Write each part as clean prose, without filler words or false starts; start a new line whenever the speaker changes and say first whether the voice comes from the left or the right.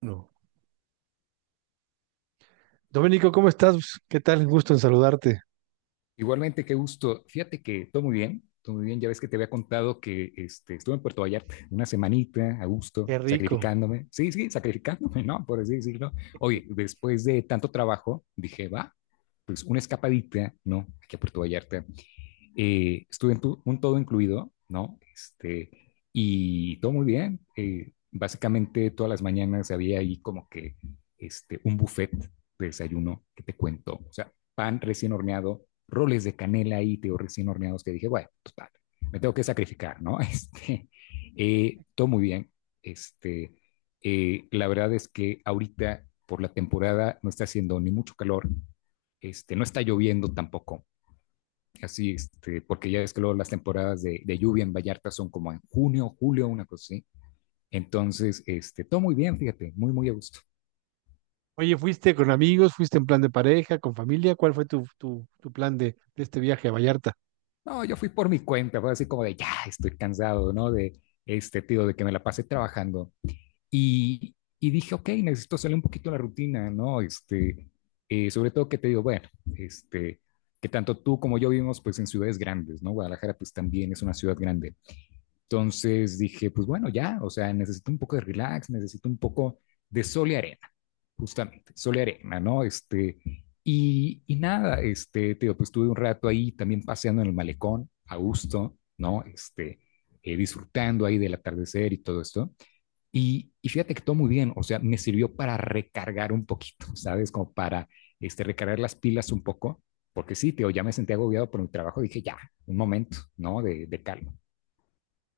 right: No. Domenico, ¿cómo estás? ¿Qué tal? Un gusto en saludarte.
left: Igualmente, qué gusto. Fíjate que todo muy bien, todo muy bien. Ya ves que te había contado que estuve en Puerto Vallarta una semanita a gusto,
right: Qué rico.
left: sacrificándome. Sí, sí, sacrificándome, ¿no? Por así decirlo. Oye, después de tanto trabajo, dije, va, pues una escapadita, ¿no? Aquí a Puerto Vallarta estuve en un todo incluido, ¿no? Y todo muy bien. Básicamente todas las mañanas había ahí como que un buffet de desayuno que te cuento. O sea, pan recién horneado, roles de canela ahí, te digo, recién horneados, que dije, bueno, total, me tengo que sacrificar, ¿no? Todo muy bien. Este, la verdad es que ahorita por la temporada no está haciendo ni mucho calor, no está lloviendo tampoco. Así, porque ya ves que luego las temporadas de lluvia en Vallarta son como en junio, julio, una cosa así. Entonces, todo muy bien, fíjate, muy, muy a gusto.
right: Oye, ¿fuiste con amigos? ¿Fuiste en plan de pareja, con familia? ¿Cuál fue tu plan de este viaje a Vallarta?
left: No, yo fui por mi cuenta, fue así como de, ya, estoy cansado, ¿no? De este tío, de que me la pase trabajando. Y dije, ok, necesito salir un poquito de la rutina, ¿no? Sobre todo que te digo, bueno, este, que tanto tú como yo vivimos pues en ciudades grandes, ¿no? Guadalajara pues también es una ciudad grande. Entonces dije, pues bueno, ya, o sea, necesito un poco de relax, necesito un poco de sol y arena, justamente, sol y arena, ¿no? Y nada, te digo, pues estuve un rato ahí también paseando en el malecón, a gusto, ¿no? Disfrutando ahí del atardecer y todo esto. Y fíjate que todo muy bien, o sea, me sirvió para recargar un poquito, ¿sabes? Como para recargar las pilas un poco, porque sí, te digo, ya me sentía agobiado por mi trabajo, dije, ya, un momento, ¿no? De calma.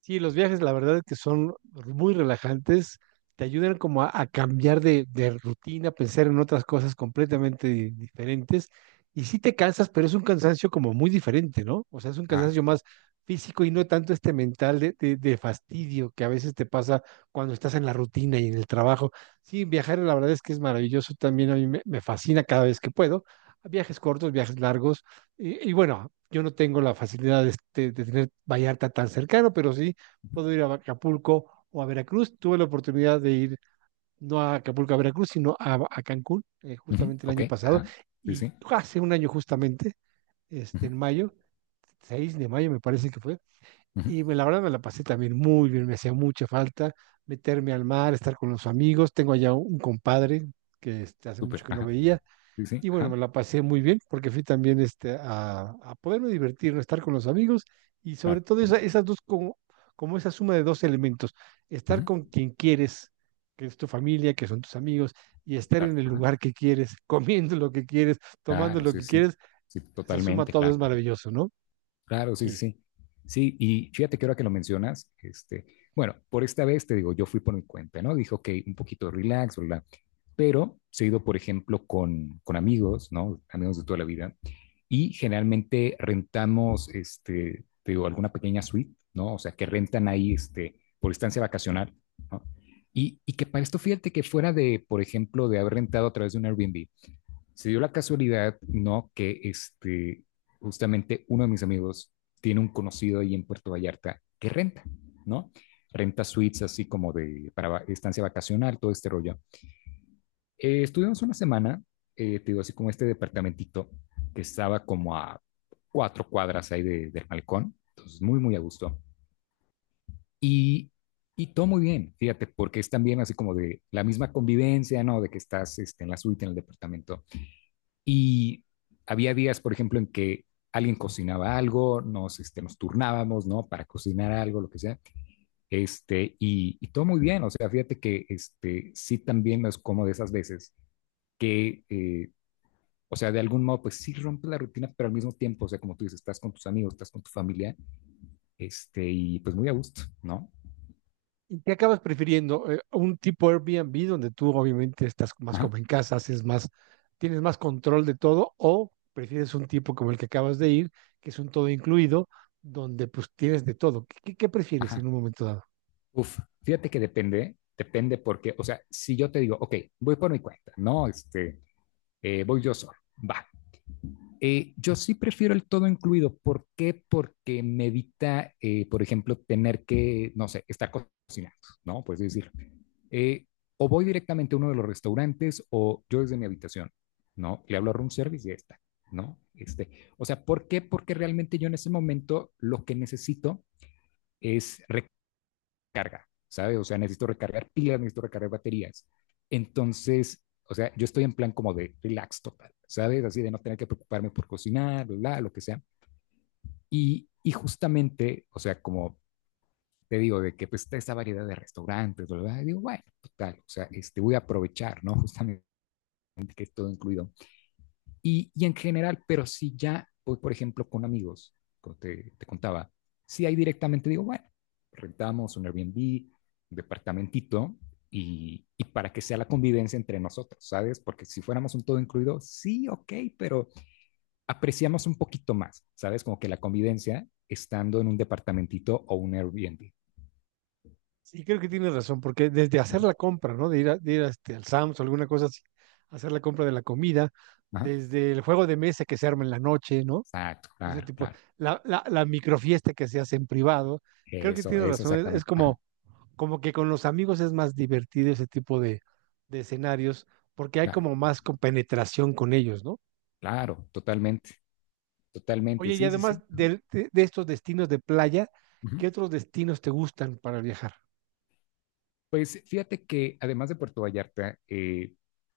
right: Sí, los viajes, la verdad es que son muy relajantes, te ayudan como a cambiar de rutina, pensar en otras cosas completamente diferentes. Y sí te cansas, pero es un cansancio como muy diferente, ¿no? O sea, es un
left: Ah.
right: cansancio más físico y no tanto este mental de, de fastidio que a veces te pasa cuando estás en la rutina y en el trabajo. Sí, viajar la verdad es que es maravilloso también, a me fascina cada vez que puedo. Viajes cortos, viajes largos. Y bueno, yo no tengo la facilidad de, de tener Vallarta tan cercano, pero sí puedo ir a Acapulco o a Veracruz. Tuve la oportunidad de ir no a Acapulco, a Veracruz, sino a Cancún,
left: Ujú.
right: justamente el
left: Ok,
right: año pasado,
left: ajá. Sí,
right: y
left: sí.
right: hace un año justamente, este,
left: Ujú.
right: en mayo, 6 de mayo me parece que fue,
left: Ujú.
right: y la verdad me la pasé también muy bien, me hacía mucha falta meterme al mar, estar con los amigos, tengo allá un compadre que este, hace mucho
left: Súper,
right: que no
left: ajá.
right: veía,
left: Sí, sí,
right: y bueno, me
left: ajá.
right: la pasé muy bien porque fui también este, a poderme divertir, ¿no? Estar con los amigos y sobre
left: Claro.
right: todo esas dos, como, como esa suma de dos elementos,
left: Ujú.
right: estar con quien quieres, que es tu familia, que son tus amigos, y estar
left: Claro,
right: en el
left: ajá.
right: lugar que quieres, comiendo lo que quieres, tomando
left: Claro,
right: lo
left: sí,
right: que
left: sí.
right: quieres,
left: Sí,
right: se suma
left: totalmente,
right: todo, es
left: claro.
right: maravilloso, ¿no?
left: Claro, sí,
right: Sí.
left: sí, sí. Sí, y fíjate que ahora que lo mencionas, bueno, por esta vez te digo, yo fui por mi cuenta, ¿no? Dije, ok, un poquito relax, bla, bla. Pero se he ido, por ejemplo, con amigos, ¿no? Amigos de toda la vida, y generalmente rentamos, te digo, alguna pequeña suite, ¿no? O sea, que rentan ahí, por estancia vacacional, ¿no? Y que para esto, fíjate que fuera de, por ejemplo, de haber rentado a través de un Airbnb, se dio la casualidad, ¿no? Que justamente uno de mis amigos tiene un conocido ahí en Puerto Vallarta que renta, ¿no? Renta suites así como de, para estancia vacacional, todo este rollo. Estuvimos una semana, te digo, así como este departamentito que estaba como a 4 cuadras ahí del balcón, entonces muy, muy a gusto. Y, y todo muy bien, fíjate, porque es también así como de la misma convivencia, ¿no? De que estás en la suite, en el departamento, y había días, por ejemplo, en que alguien cocinaba algo, nos turnábamos, ¿no? Para cocinar algo, lo que sea, y todo muy bien, o sea, fíjate que, sí también es como de esas veces que, o sea, de algún modo, pues sí rompe la rutina, pero al mismo tiempo, o sea, como tú dices, estás con tus amigos, estás con tu familia, y pues muy a gusto, ¿no?
right: ¿Y ¿qué acabas prefiriendo? ¿Un tipo Airbnb donde tú obviamente estás más
left: Ajá,
right: como en casa, haces más, tienes más control de todo? ¿O prefieres un tipo como el que acabas de ir, que es un todo incluido, donde pues tienes de todo? ¿Qué, qué prefieres en
left: ajá,
right: un momento dado?
left: uf, fíjate que depende, depende porque, o sea, si yo te digo, ok, voy por mi cuenta, ¿no? Voy yo solo, va. Yo sí prefiero el todo incluido. ¿Por qué? Porque me evita, por ejemplo, tener que, no sé, estar cocinando, ¿no? Pues decir, eh, o voy directamente a uno de los restaurantes o yo desde mi habitación, ¿no? Le hablo a room service y ya está, ¿no? O sea, ¿por qué? Porque realmente yo en ese momento lo que necesito es carga, ¿sabes? O sea, necesito recargar pilas, necesito recargar baterías. Entonces, o sea, yo estoy en plan como de relax total, ¿sabes? Así de no tener que preocuparme por cocinar, bla, lo que sea. Y justamente, o sea, como te digo, de que pues está esa variedad de restaurantes, ¿verdad? Y digo, bueno, total, o sea, voy a aprovechar, ¿no? Justamente que es todo incluido. Y en general, pero si ya voy, por ejemplo, con amigos, como te contaba, si ahí directamente digo, bueno, rentamos un Airbnb, un departamentito, y, para que sea la convivencia entre nosotros, ¿sabes? Porque si fuéramos un todo incluido, sí, ok, pero apreciamos un poquito más, ¿sabes? Como que la convivencia estando en un departamentito o un Airbnb.
right: Sí, creo que tienes razón, porque desde hacer la compra, ¿no? De ir, de ir a este, al Sam's o alguna cosa así, hacer la compra de la comida,
left: Ajá.
right: desde el juego de mesa que se arma en la noche, ¿no?
left: Exacto,
right: Ese
left: claro,
right: tipo,
left: claro.
right: la microfiesta que se hace en privado. Creo que
left: Eso,
right: tienes
left: eso
right: razón, es
left: exactamente. Ajá,
right: como como que con los amigos es más divertido ese tipo de escenarios porque hay
left: claro,
right: como más compenetración con ellos, ¿no?
left: claro, totalmente, totalmente,
right: Oye, y
left: sí, sí,
right: además
left: sí. Ajá,
right: de estos destinos de playa,
left: ajá.
right: ¿qué otros destinos te gustan para viajar?
left: Pues fíjate que además de Puerto Vallarta,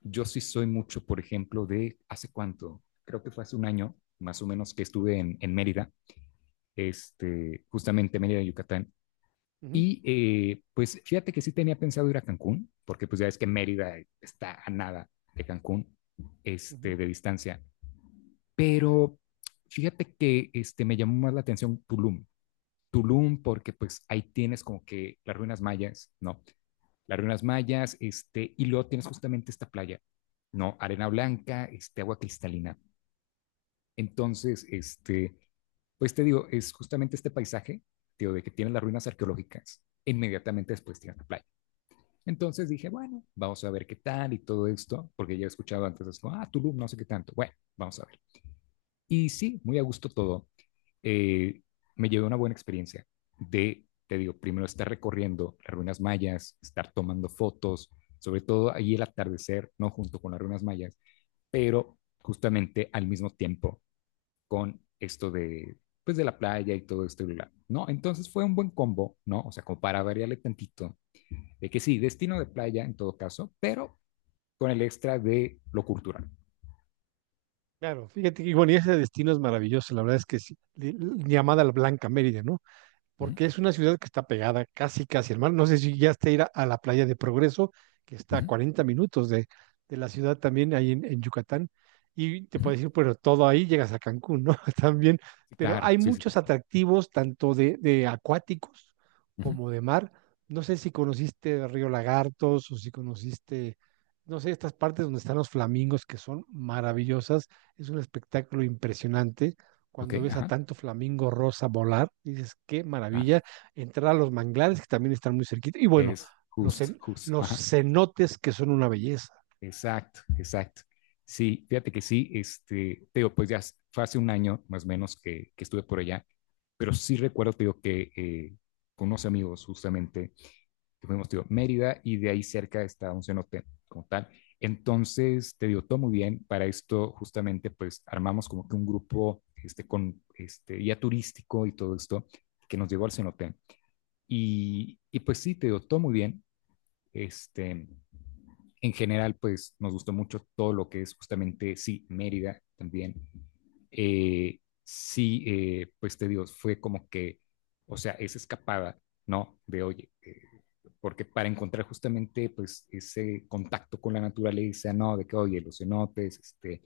left: yo sí soy mucho, por ejemplo, de hace cuánto, creo que fue hace un año, más o menos, que estuve en, Mérida, justamente Mérida, Yucatán.
right: Ujú,
left: Pues fíjate que sí tenía pensado ir a Cancún, porque pues ya ves que Mérida está a nada de Cancún,
right: ujú.
left: de distancia. Pero fíjate que me llamó más la atención Tulum. Tulum, porque pues ahí tienes como que las ruinas mayas, ¿no? Las ruinas mayas, y luego tienes justamente esta playa, ¿no? Arena blanca, agua cristalina. Entonces, pues te digo, es justamente este paisaje, tío, de que tienes las ruinas arqueológicas, inmediatamente después tienes la playa. Entonces dije, bueno, vamos a ver qué tal y todo esto, porque ya he escuchado antes, así como, ah, Tulum, no sé qué tanto. Bueno, vamos a ver. Y sí, muy a gusto todo. eh, Me llevé una buena experiencia de, te digo, primero estar recorriendo las ruinas mayas, estar tomando fotos, sobre todo ahí el atardecer, no junto con las ruinas mayas, pero justamente al mismo tiempo con esto de, pues de la playa y todo esto, y bla, ¿no? Entonces fue un buen combo, ¿no? O sea, como para variarle tantito, de que sí, destino de playa en todo caso, pero con el extra de lo cultural.
right: Claro, fíjate que, bueno, y ese destino es maravilloso, la verdad es que sí, llamada la Blanca Mérida, ¿no?
left: Uh -huh,
right: Porque es una ciudad que está pegada casi, casi al mar. No sé si ya está ir a la playa de Progreso, que está
left: uh
right: a
left: -huh,
right: 40 minutos de la ciudad también, ahí en Yucatán. Y te
left: uh -huh.
right: puedes decir, pero todo ahí llegas a Cancún, ¿no? También. Pero
left: Claro,
right: hay
left: sí, sí.
right: muchos atractivos, tanto de acuáticos
left: Uh-huh.
right: como de mar. No sé si conociste Río Lagartos o si conociste, no sé, estas partes donde están los flamingos que son maravillosas. Es un espectáculo impresionante
left: Ok,
right: cuando ves a
left: ajá,
right: tanto flamingo rosa volar, dices, qué
left: claro.
right: maravilla, entrar a los manglares que también están muy cerquita, y bueno,
left: Es
right: los,
left: just, just.
right: los
left: Ajá.
right: cenotes que son una belleza.
left: Exacto, exacto. Sí, fíjate que sí, te digo, pues ya fue hace un año más o menos que, estuve por allá, pero sí recuerdo, te digo, que con unos amigos justamente, que fuimos, te digo, Mérida y de ahí cerca está un cenote como tal. Entonces, te digo, todo muy bien. Para esto, justamente, pues armamos como que un grupo, con guía turístico y todo esto que nos llevó al cenote. Y pues sí, te digo, todo muy bien. Este, en general, pues nos gustó mucho todo lo que es justamente, sí, Mérida también. Sí, pues te digo, fue como que, o sea, esa escapada, ¿no? Oye, porque para encontrar justamente, pues, ese contacto con la naturaleza, ¿no? De que, oye, los cenotes, este,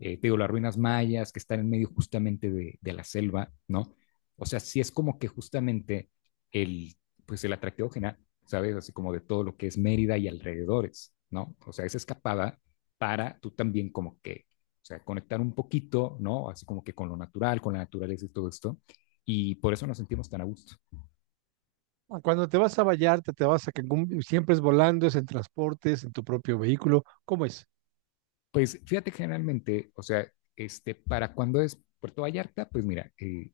left: eh, te digo, las ruinas mayas que están en medio justamente de la selva, ¿no? O sea, sí es como que justamente el, pues el atractivo general. ¿Sabes? Así como de todo lo que es Mérida y alrededores, ¿no? O sea, esa escapada para tú también como que, o sea, conectar un poquito, ¿no? Así como que con lo natural, con la naturaleza y todo esto. Y por eso nos sentimos tan a gusto.
right: Cuando te vas a Vallarta, te vas a Cancún, siempre es volando, es en transportes, en tu propio vehículo, ¿cómo es?
left: Pues fíjate, generalmente, o sea, para cuando es Puerto Vallarta, pues mira,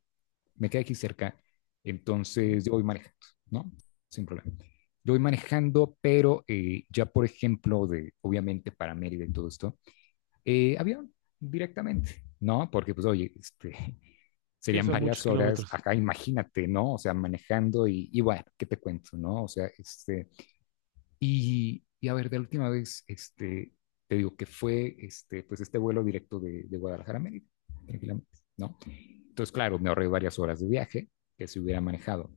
left: me queda aquí cerca, entonces yo voy manejando, ¿no? Sin problema. Yo voy manejando, pero ya, por ejemplo, de, obviamente para Mérida y todo esto, avión directamente, ¿no? Porque pues oye,
right: Sí,
left: serían
right: son muchos
left: varias horas,
right: kilómetros.
left: acá imagínate, ¿no? O sea, manejando y bueno, ¿qué te cuento, no? O sea, y a ver, de la última vez, te digo que fue, pues este vuelo directo de, Guadalajara a Mérida, tranquilamente, ¿no? Entonces, claro, me ahorré varias horas de viaje que se hubiera manejado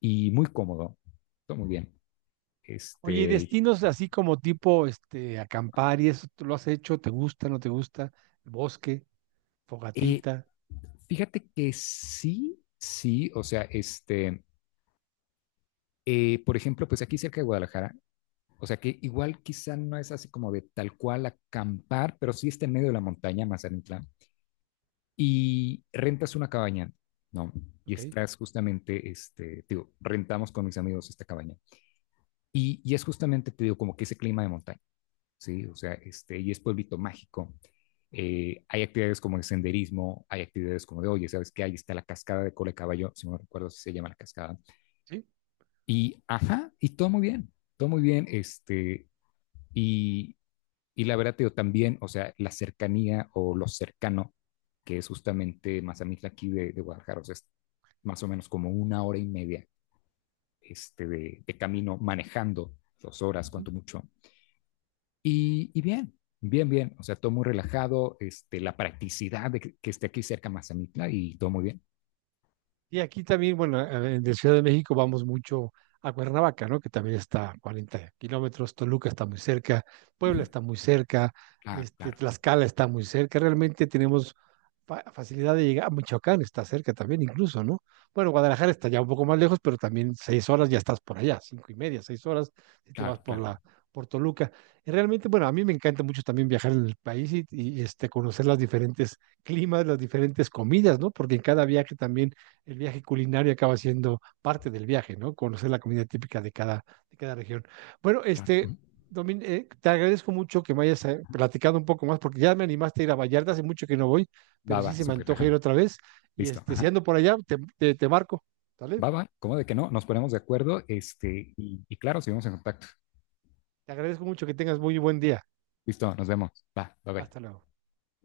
left: y muy cómodo, todo muy bien.
right: Oye, ¿y
left: Este,
right: destinos así como tipo este, acampar y eso, tú lo has hecho? ¿Te gusta, no te gusta? ¿El Bosque,
left: eh,
right: fogatita,
left: fíjate que sí, sí, o sea, por ejemplo, pues aquí cerca de Guadalajara, o sea que igual quizá no es así como de tal cual acampar, pero sí está en medio de la montaña, Mazatlán, y rentas una cabaña, ¿no? Y
right: ok?
left: estás justamente, te digo, rentamos con mis amigos esta cabaña. Y es justamente, te digo, como que ese clima de montaña, ¿sí? O sea, y es pueblito mágico. Hay actividades como el senderismo, hay actividades como de, oye, ¿sabes qué? Ahí está la cascada de cola de caballo, si no recuerdo si se llama la cascada.
right: Sí.
left: Y, ajá, y todo muy bien, todo muy bien. Y, la verdad, yo también, o sea, la cercanía o lo cercano, que es justamente Mazamitla aquí de, Guadalajara, o sea, es más o menos como una hora y media, de, camino manejando, 2 horas,
right: Ujú.
left: cuanto mucho. Y, bien, bien, bien, o sea, todo muy relajado, la practicidad de que, esté aquí cerca Mazamitla y todo muy bien.
right: Y aquí también, bueno, de Ciudad de México vamos mucho a Cuernavaca, ¿no? Que también está a 40 kilómetros, Toluca está muy cerca,
left: Uh
right: Puebla
left: -huh.
right: está muy cerca,
left: Claro,
right: este,
left: claro,
right: Tlaxcala está muy cerca, realmente tenemos facilidad de llegar, Michoacán está cerca también incluso, ¿no? Bueno, Guadalajara está ya un poco más lejos, pero también seis horas ya estás por allá, cinco y media, seis horas, si te vas
left: claro,
right: por
left: claro,
right: la, por Toluca. Y realmente, bueno, a mí me encanta mucho también viajar en el país y este, conocer las diferentes climas, las diferentes comidas, ¿no? Porque en cada viaje también el viaje culinario acaba siendo parte del viaje, ¿no? Conocer la comida típica de cada región. Bueno,
left: claro. Uh
right: este,
left: -huh.
right: Domin, te agradezco mucho que me hayas platicado un poco más, porque ya me animaste a ir a Vallarta, hace mucho que no voy, pero
left: Va,
right: sí
left: va,
right: se me
left: súper,
right: antoja
left: ajá,
right: ir otra vez. Y
left: listo,
right: este, si
left: ajá.
right: ando por allá, te marco, ¿vale?
left: Va, va, ¿cómo de que no? Nos ponemos de acuerdo, y claro, seguimos en contacto.
right: Te agradezco mucho que tengas muy buen día.
left: Listo, nos vemos. Va, bye bye.
right: Hasta luego.